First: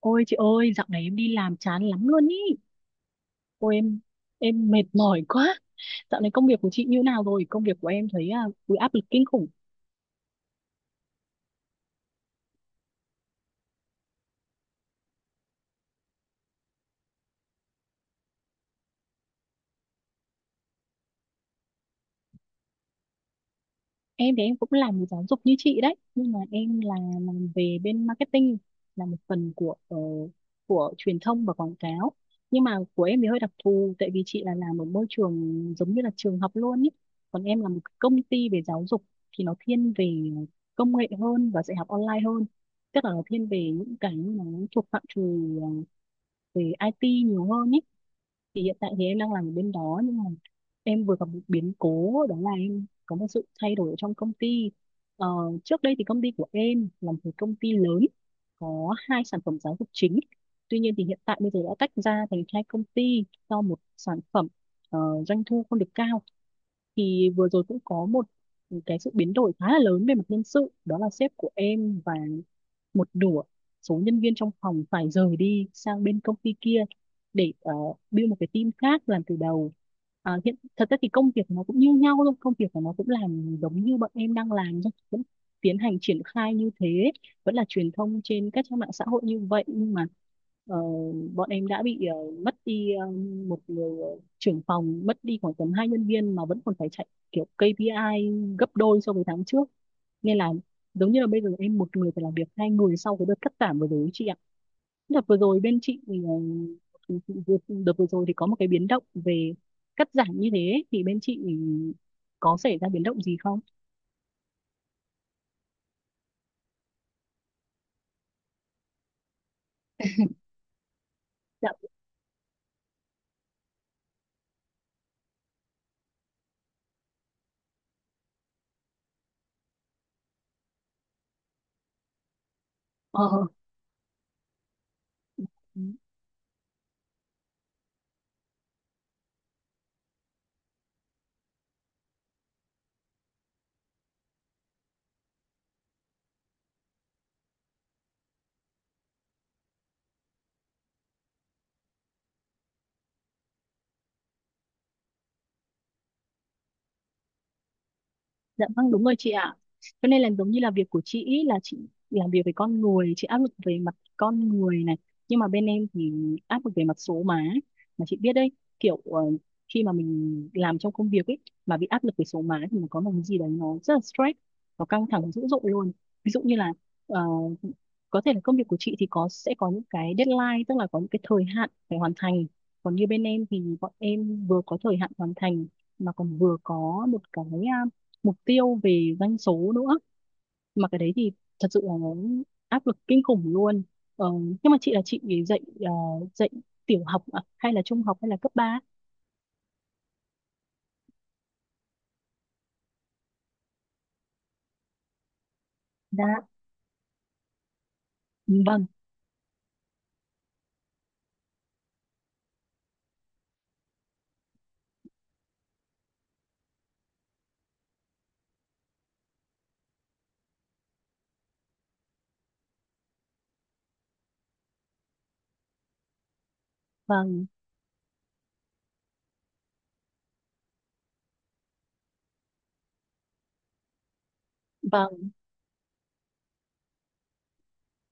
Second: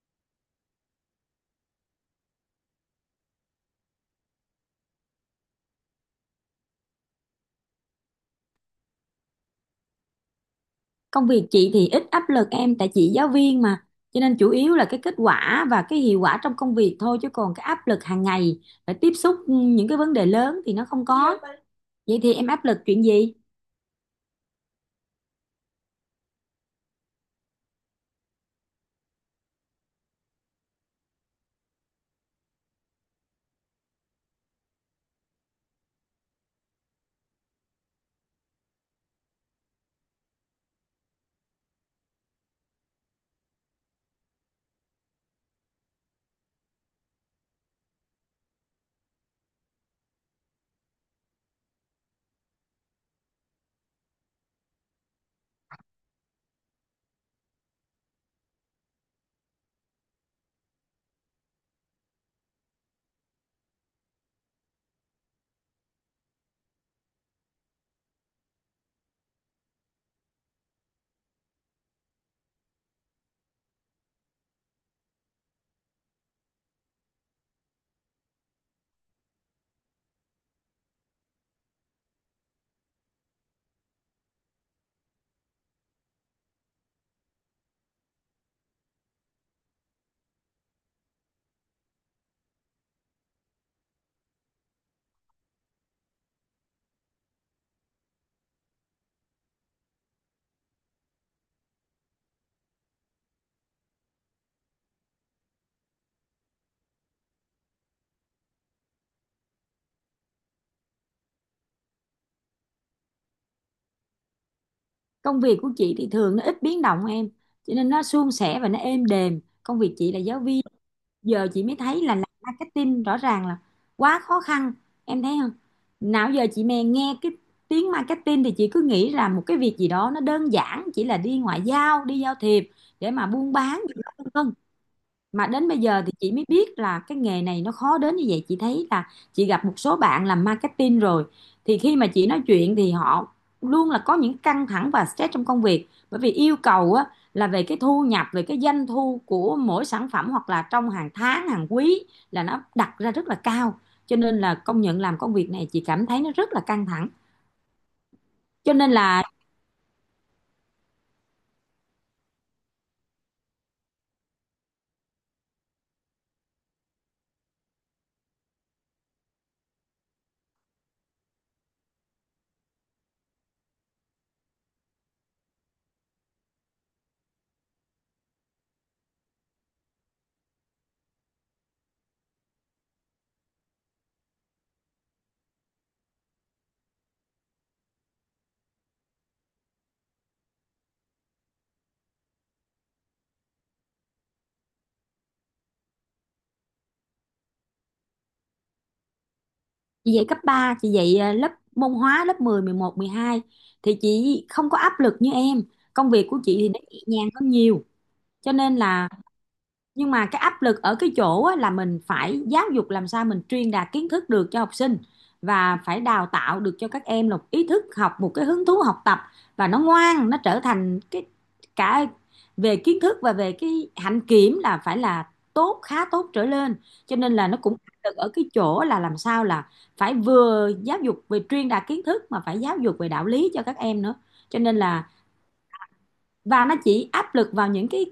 Ôi chị ơi, dạo này em đi làm chán lắm luôn ý. Ôi em mệt mỏi quá. Dạo này công việc của chị như nào rồi? Công việc của em thấy áp lực kinh khủng. Công việc chị thì ít áp lực em, tại chị giáo viên mà, cho nên chủ yếu là cái kết quả và cái hiệu quả trong công việc thôi, chứ còn cái áp lực hàng ngày phải tiếp xúc những cái vấn đề lớn thì nó không có. Vậy thì em áp lực chuyện gì? Em thì em cũng làm về giáo dục như chị đấy, nhưng mà em là làm về bên marketing, là một phần của của truyền thông và quảng cáo. Nhưng mà của em thì hơi đặc thù, tại vì chị là làm ở môi trường giống như là trường học luôn ý, còn em là một cái công ty về giáo dục, thì nó thiên về công nghệ hơn và dạy học online hơn. Tức là nó thiên về những cái mà nó thuộc phạm trù ờ, về IT nhiều hơn ý. Thì hiện tại thì em đang làm ở bên đó, nhưng mà em vừa gặp một biến cố, đó là em có một sự thay đổi ở trong công ty. ờ, Trước đây thì công ty của em là một cái công ty lớn, có hai sản phẩm giáo dục chính. Tuy nhiên thì hiện tại bây giờ đã tách ra thành hai công ty, do một sản phẩm ờ, doanh thu không được cao. Thì vừa rồi cũng có một cái sự biến đổi khá là lớn về mặt nhân sự, đó là sếp của em và một nửa số nhân viên trong phòng phải rời đi sang bên công ty kia để build một cái team khác làm từ đầu. Hiện thật ra thì công việc nó cũng như nhau thôi, công việc của nó cũng làm giống như bọn em đang làm thôi, vẫn tiến hành triển khai như thế, vẫn là truyền thông trên các trang mạng xã hội như vậy. Nhưng mà ờ, bọn em đã bị mất đi một người trưởng phòng, mất đi khoảng tầm hai nhân viên mà vẫn còn phải chạy kiểu KPI gấp đôi so với tháng trước, nên là giống như là bây giờ em một người phải làm việc hai người sau cái đợt cắt giảm vừa rồi ấy chị ạ. Đợt vừa rồi bên chị, đợt đợt vừa rồi thì có một cái biến động về cắt giảm như thế ấy, thì bên chị có xảy ra biến động gì không? Công việc của chị thì thường nó ít biến động em, cho nên nó suôn sẻ và nó êm đềm. Công việc chị là giáo viên. Giờ chị Dạ. mới thấy là làm marketing rõ ràng là quá khó khăn. Em thấy không, nào giờ chị mè nghe cái tiếng marketing thì chị cứ nghĩ là một cái việc gì đó nó đơn giản, chỉ là đi ngoại giao đi giao thiệp để mà Ờ. buôn bán gì đó vân vân. Mà đến bây giờ thì chị mới biết là cái nghề này nó khó đến như vậy. Chị thấy là chị gặp một số bạn làm marketing rồi, thì khi mà chị nói chuyện thì họ luôn là có những căng thẳng và stress trong công việc, bởi vì yêu cầu là về cái thu nhập, về cái doanh thu của mỗi sản phẩm hoặc là trong hàng tháng hàng quý, là nó đặt ra rất là cao. Cho nên là công nhận làm công việc này chị cảm thấy nó rất là căng thẳng, Dạ cho vâng, nên đúng rồi là. chị ạ. Cho nên là giống như là việc của chị ý là chị làm việc về con người, chị áp lực về mặt con người này. Nhưng mà bên em thì áp lực về mặt số má. Mà chị biết đấy, kiểu khi mà mình làm trong công việc ấy, mà bị áp lực về số má thì nó có một cái gì đấy nó rất là stress, nó căng thẳng dữ dội luôn. Ví dụ như là ờ, có thể là công việc của chị thì có sẽ có những cái deadline, tức là có những cái thời hạn phải hoàn thành. Còn như bên em thì bọn em vừa có thời hạn hoàn thành mà còn vừa có một cái à, mục tiêu về doanh số nữa, mà cái đấy thì thật sự là nó áp lực kinh khủng luôn. ờ, nhưng mà chị là chị thì dạy dạy tiểu học à? Hay là trung học hay là cấp ba? Chị dạy cấp ba, chị dạy lớp môn hóa lớp 10, 11, 12, thì chị không có áp lực như em. Công Dạ, việc của chị thì nó nhẹ nhàng hơn nhiều. Cho nên vâng là, nhưng mà cái áp lực ở cái chỗ là mình phải giáo dục làm sao mình truyền đạt kiến thức được cho học sinh, và phải đào tạo được cho các em một ý thức học, một cái hứng thú học tập, và nó ngoan, nó trở thành cái cả về kiến thức và về cái hạnh kiểm là phải là tốt, khá tốt trở lên. Cho nên vâng là nó cũng áp lực ở cái chỗ là làm sao là phải vừa giáo dục về truyền đạt kiến thức mà phải giáo dục về đạo lý cho các em nữa, cho nên là. vâng Và nó chỉ áp lực vào những cái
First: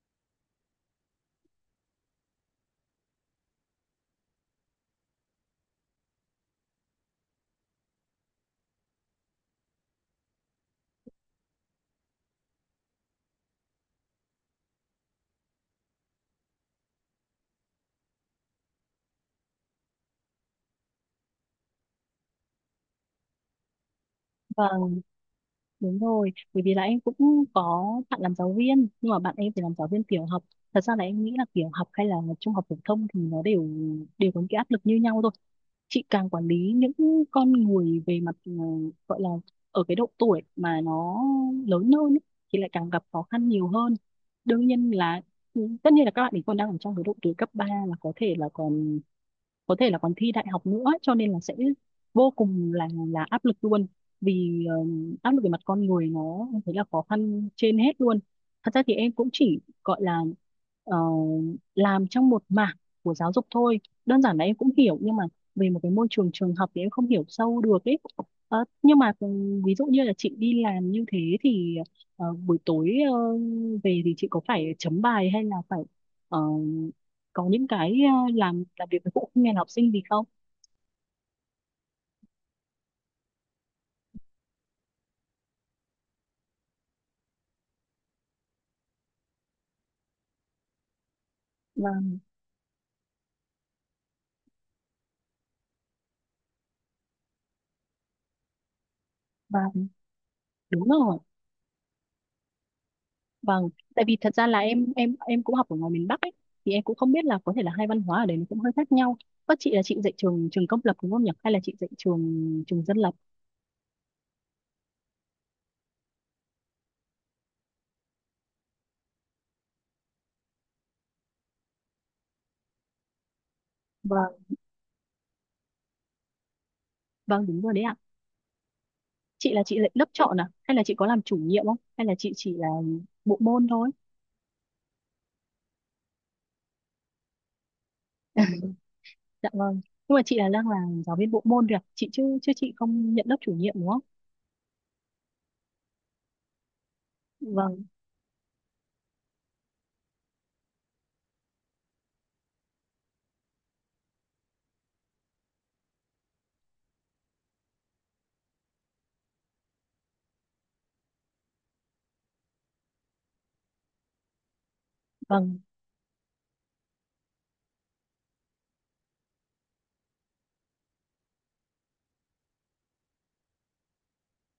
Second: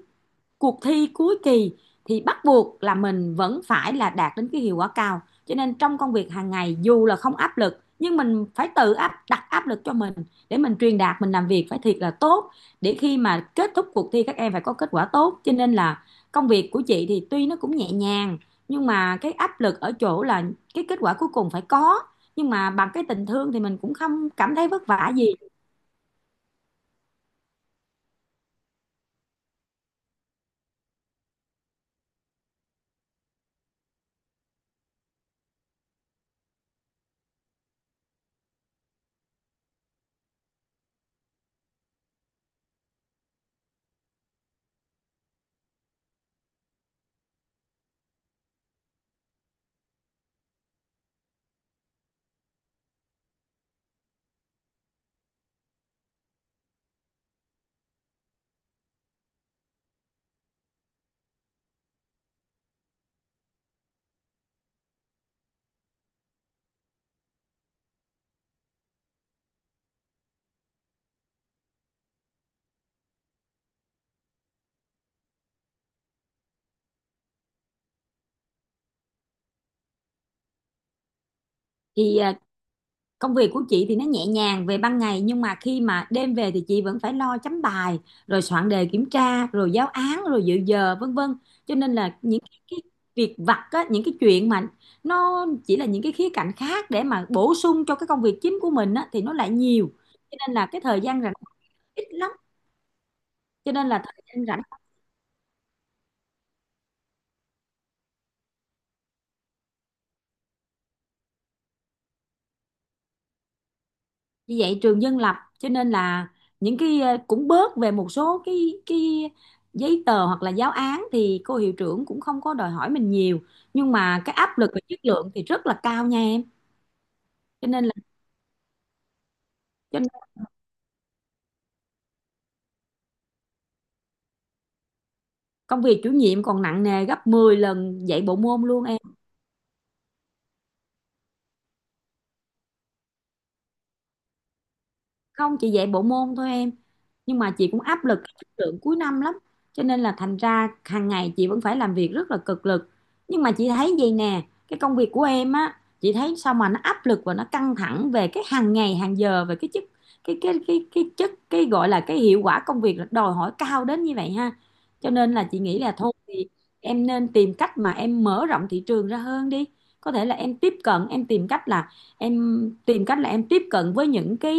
cuộc thi cuối kỳ, thì bắt buộc là mình vẫn phải là đạt đến cái hiệu quả cao, cho nên trong công việc hàng ngày dù là không áp lực nhưng mình phải tự áp đặt áp lực cho mình, để mình truyền đạt, mình làm việc phải thiệt là tốt, để khi mà kết thúc cuộc thi các em phải có kết quả tốt. Cho nên là công việc của chị thì tuy nó cũng nhẹ nhàng, nhưng mà cái áp lực ở chỗ là cái kết quả cuối cùng phải có, nhưng mà bằng cái tình thương thì mình cũng không cảm thấy vất vâng vả gì. đúng rồi, bởi vì là em cũng có bạn làm giáo viên, nhưng mà bạn em thì làm giáo viên tiểu học. Thật ra là em nghĩ là tiểu học hay là trung học phổ thông thì nó đều đều có những cái áp lực như nhau thôi. Chị càng quản lý những con người về mặt, gọi là ở cái độ tuổi mà nó lớn hơn ấy, thì lại càng gặp khó khăn nhiều hơn. Đương nhiên là ừ, tất nhiên là các bạn ấy còn đang ở trong cái độ tuổi cấp ba, là có thể là còn có thể là còn thi đại học nữa, cho nên là sẽ vô cùng là áp lực luôn. Vì áp lực về mặt con người nó thấy là khó khăn trên hết luôn. Thật ra thì em cũng chỉ gọi là ờ, làm trong một mảng của giáo dục thôi, đơn giản là em cũng hiểu nhưng mà về một cái môi trường trường học thì em không hiểu sâu được ấy. Nhưng mà ừ, ví dụ như là chị đi làm như thế thì buổi tối, về thì chị có phải chấm bài hay là phải ờ, có những cái làm việc với phụ huynh hay là học sinh gì không? thì à, Công việc của chị thì nó nhẹ nhàng về ban ngày, nhưng mà khi mà đêm về thì chị vẫn phải lo chấm bài, rồi soạn đề kiểm tra, rồi giáo án, rồi dự giờ vân vân. Cho nên là Vâng. những cái việc vặt những cái chuyện mà nó chỉ là những cái khía cạnh khác để mà bổ sung cho cái công việc chính của mình thì nó lại Vâng nhiều, cho nên là cái đúng thời rồi. gian rảnh ít lắm, Vâng. cho nên là Tại vì thời thật gian ra là rảnh. em cũng học ở ngoài miền Bắc ấy, thì em cũng không biết là có thể là hai văn hóa ở đấy nó cũng hơi khác nhau. Các chị là chị dạy trường trường công lập đúng không nhỉ? Hay là chị dạy trường trường dân lập? Như vậy trường dân lập, cho nên là những cái cũng bớt về một số cái giấy tờ hoặc là giáo án thì cô hiệu trưởng cũng không có đòi hỏi mình nhiều, nhưng mà Vâng. cái áp lực về chất lượng thì rất là cao nha em, Vâng đúng cho rồi đấy nên là. ạ. Chị là chị dạy Cho nên lớp chọn à, hay là chị có làm chủ nhiệm, không hay là chị chỉ là bộ môn thôi? công việc chủ nhiệm còn nặng nề gấp 10 lần dạy bộ môn luôn em. Dạ vâng. Nhưng mà chị là đang là giáo viên bộ môn rồi ạ? Chị chứ chứ chị không nhận lớp chủ nhiệm đúng không? Không, chỉ dạy bộ môn thôi em, nhưng mà chị vâng cũng áp lực cái chất lượng cuối năm lắm, cho nên là thành ra hàng ngày chị vẫn phải làm việc rất là cực lực. Nhưng mà chị thấy vậy nè, cái công việc của em á, chị thấy sao mà nó áp lực và nó căng thẳng về cái hàng ngày hàng giờ, về cái chất, cái chất, cái gọi là cái hiệu quả công việc là đòi hỏi cao đến như vậy ha. Cho nên là chị vâng nghĩ là thôi thì em nên tìm cách mà em mở rộng thị trường ra hơn đi. Có thể là em tiếp cận, em tìm cách là em, tìm cách là em tiếp cận với những cái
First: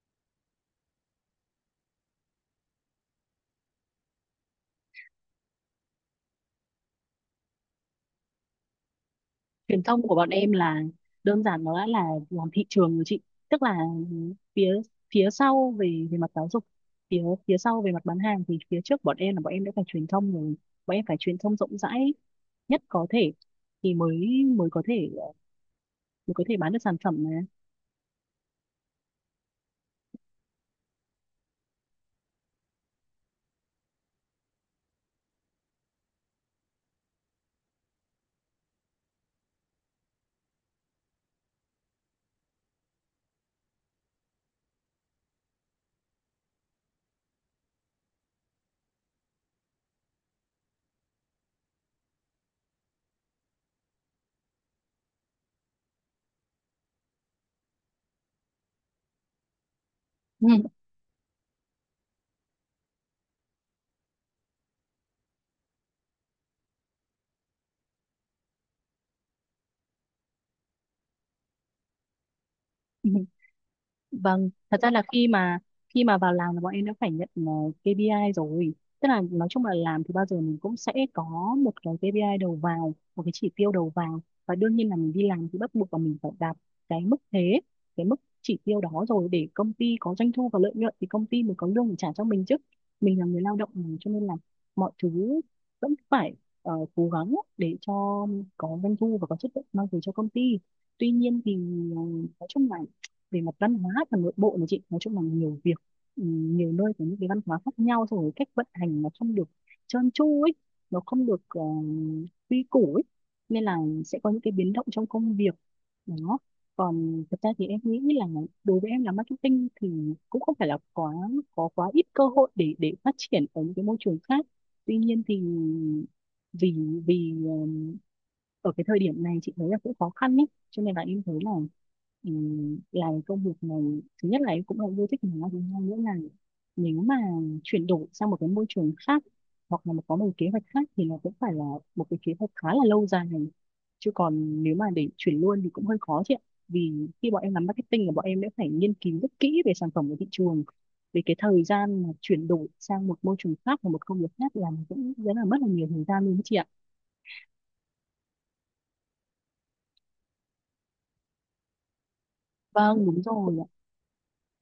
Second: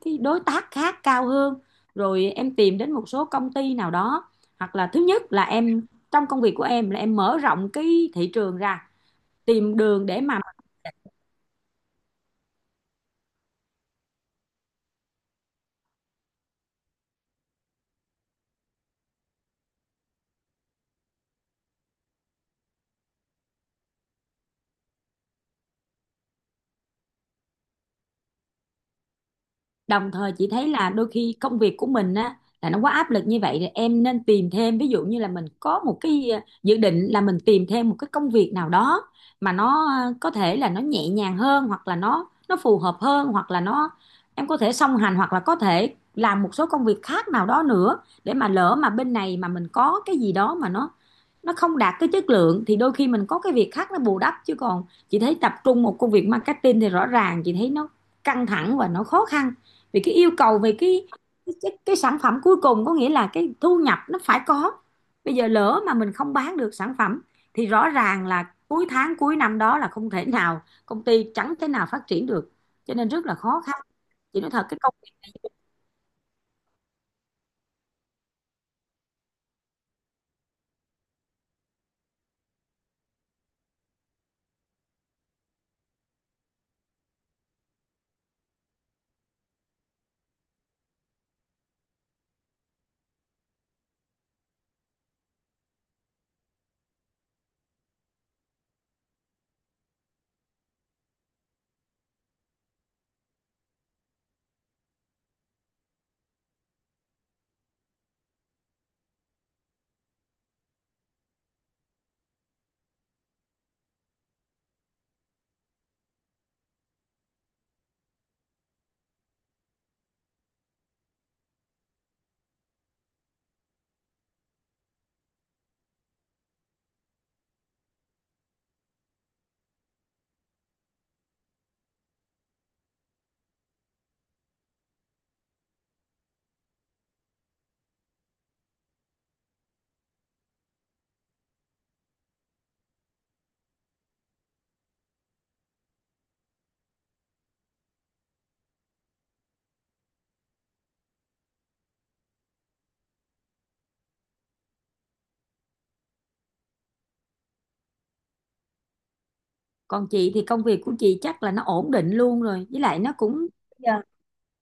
cái đối tác khác cao hơn, rồi em tìm đến một số công ty nào đó, hoặc là thứ nhất là em, trong công việc của em là em mở rộng cái thị trường ra, tìm Truyền thông đường của để bọn mà. em là đơn giản nó đã là làm thị trường rồi chị. Tức là phía phía sau về về mặt giáo dục, phía phía sau về mặt bán hàng, thì phía trước bọn em là bọn em đã phải truyền thông rồi. Bọn em phải truyền thông rộng rãi nhất có thể, thì mới mới có thể bán được sản phẩm Đồng thời chị thấy là đôi khi công việc của mình á là nó quá áp lực như vậy, thì em nên tìm thêm, ví dụ như là mình có một cái dự định là mình tìm thêm một cái công việc nào đó mà nó, có thể là nó nhẹ nhàng hơn, hoặc là nó phù hợp hơn, hoặc là nó, em có thể song hành hoặc là có thể làm một số công việc khác nào đó nữa, để mà lỡ mà bên này mà mình có cái gì đó mà nó không đạt cái chất lượng, thì đôi khi mình có cái việc khác nó bù đắp. Chứ còn chị thấy tập trung một công việc marketing thì rõ ràng chị thấy nó căng thẳng và nó khó khăn, vì cái yêu mà. cầu về cái cái sản phẩm cuối cùng, có nghĩa là cái thu nhập nó phải có. Bây giờ lỡ mà mình không bán được sản phẩm, thì rõ ràng là cuối tháng cuối năm đó là không thể nào, công ty chẳng thể nào phát triển được, cho nên rất là khó khăn. Chị Vâng, nói thật, cái thật ra công. là khi mà vào làm là bọn em đã phải nhận KPI rồi. Tức là nói chung là làm thì bao giờ mình cũng sẽ có một cái KPI đầu vào, một cái chỉ tiêu đầu vào, và đương nhiên là mình đi làm thì bắt buộc là mình phải đạt cái mức thế, cái mức chỉ tiêu đó rồi để công ty có doanh thu và lợi nhuận thì công ty mới có lương để trả cho mình chứ. Mình là người lao động mà, cho nên là mọi thứ vẫn phải cố gắng để cho có doanh thu và có chất lượng mang về cho công ty. Tuy nhiên thì ờ, nói chung là về mặt văn hóa và nội bộ này chị, nói chung là nhiều việc, ừ, nhiều nơi có những cái văn hóa khác nhau, xong rồi cách vận hành nó không được trơn tru ấy, nó không được quy củ ấy, nên là sẽ có những cái biến động trong công việc đó. Còn thật ra thì em nghĩ là đối với em làm marketing thì cũng không phải là quá có quá ít cơ hội để phát triển ở những cái môi trường khác. Tuy nhiên thì vì vì ờ, ở cái thời điểm này chị thấy là cũng khó khăn ấy, cho nên là em thấy là làm công việc này thứ nhất là em cũng là yêu thích nó, thứ hai nữa là nếu mà chuyển đổi sang một cái môi trường khác hoặc là có một kế hoạch khác thì nó cũng phải là một cái kế hoạch khá là lâu dài này, chứ còn nếu mà để chuyển luôn thì cũng hơi khó chị ạ. Vì khi bọn em làm marketing là bọn em đã phải nghiên cứu rất kỹ về sản phẩm của thị trường, về cái thời gian mà chuyển đổi sang một môi trường khác và một công việc khác là cũng rất là mất là nhiều thời gian luôn đấy chị ạ. Còn chị thì công việc của chị chắc là nó ổn định luôn rồi, với lại Vâng nó đúng cũng. rồi ạ. Dạ.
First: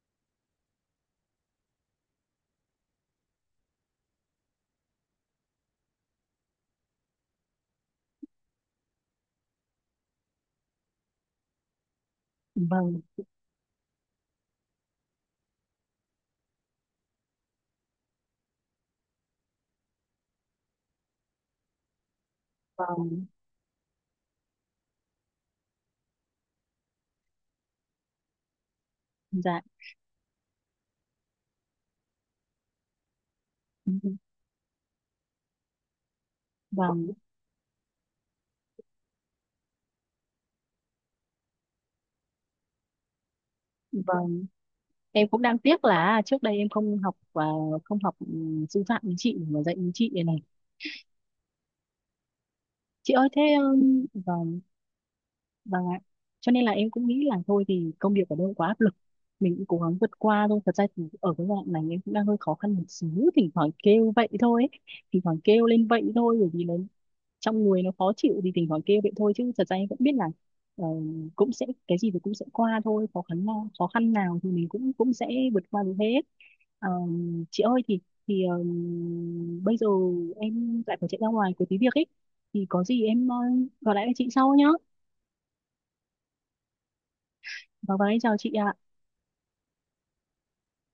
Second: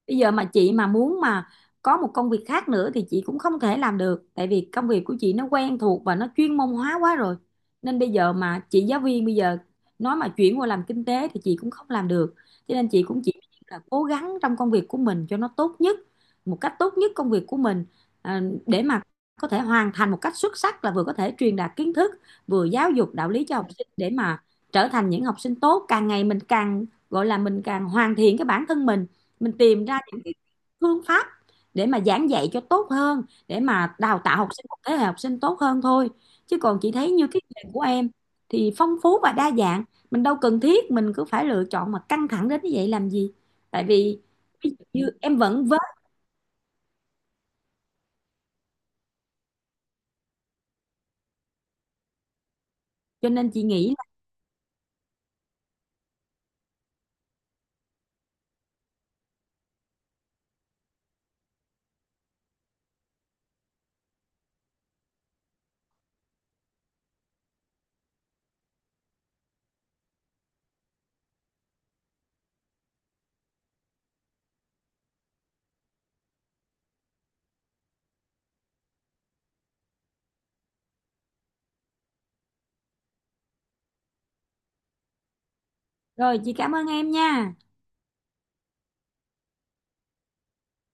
Bây giờ mà chị mà muốn mà có một công việc khác nữa thì chị cũng không thể làm được, tại vì công việc của chị nó quen thuộc và nó chuyên môn hóa quá rồi, nên bây giờ mà chị giáo viên bây giờ nói mà chuyển qua làm kinh tế thì chị cũng không làm được. Cho nên Vâng. chị cũng chỉ là cố gắng trong công việc của mình cho nó tốt nhất, một cách tốt nhất công việc của mình, để mà có thể hoàn thành một cách xuất sắc, là vừa có thể truyền đạt kiến thức, vừa giáo dục Vâng. đạo lý cho học sinh, để mà trở thành những học sinh tốt, càng ngày mình càng gọi là mình càng hoàn thiện cái bản thân mình Dạ. tìm ra những cái phương pháp để mà giảng dạy cho tốt hơn, để mà đào tạo học sinh, một thế hệ học sinh tốt hơn thôi. Chứ còn chị thấy Vâng, như cái nghề của em thì phong phú và đa dạng, mình đâu cần thiết mình cứ phải lựa chọn mà căng thẳng đến như vậy làm gì. Tại vì vâng. ví dụ như Em em cũng đang vẫn vớt, tiếc là trước đây em không học và không học sư phạm với chị mà dạy với chị này. Chị ơi cho thế nên chị nghĩ là. Vâng, vâng ạ. Cho nên là em cũng nghĩ là thôi thì công việc ở đâu quá áp lực, mình cũng cố gắng vượt qua thôi. Thật ra thì ở cái đoạn này em cũng đang hơi khó khăn một xíu, thỉnh thoảng kêu vậy thôi ấy. Thỉnh thoảng kêu lên vậy thôi bởi vì nó trong người nó khó chịu thì thỉnh thoảng kêu vậy thôi, chứ thật ra em cũng biết là ờ, cũng sẽ cái gì thì cũng sẽ qua thôi, khó khăn nào thì mình cũng cũng sẽ vượt qua được hết. Ờ, chị ơi thì thì bây giờ em lại phải chạy ra ngoài có tí việc ấy, thì có gì em gọi lại cho chị sau nhá. Rồi chị cảm ơn em nha. Vâng vâng, em chào chị ạ.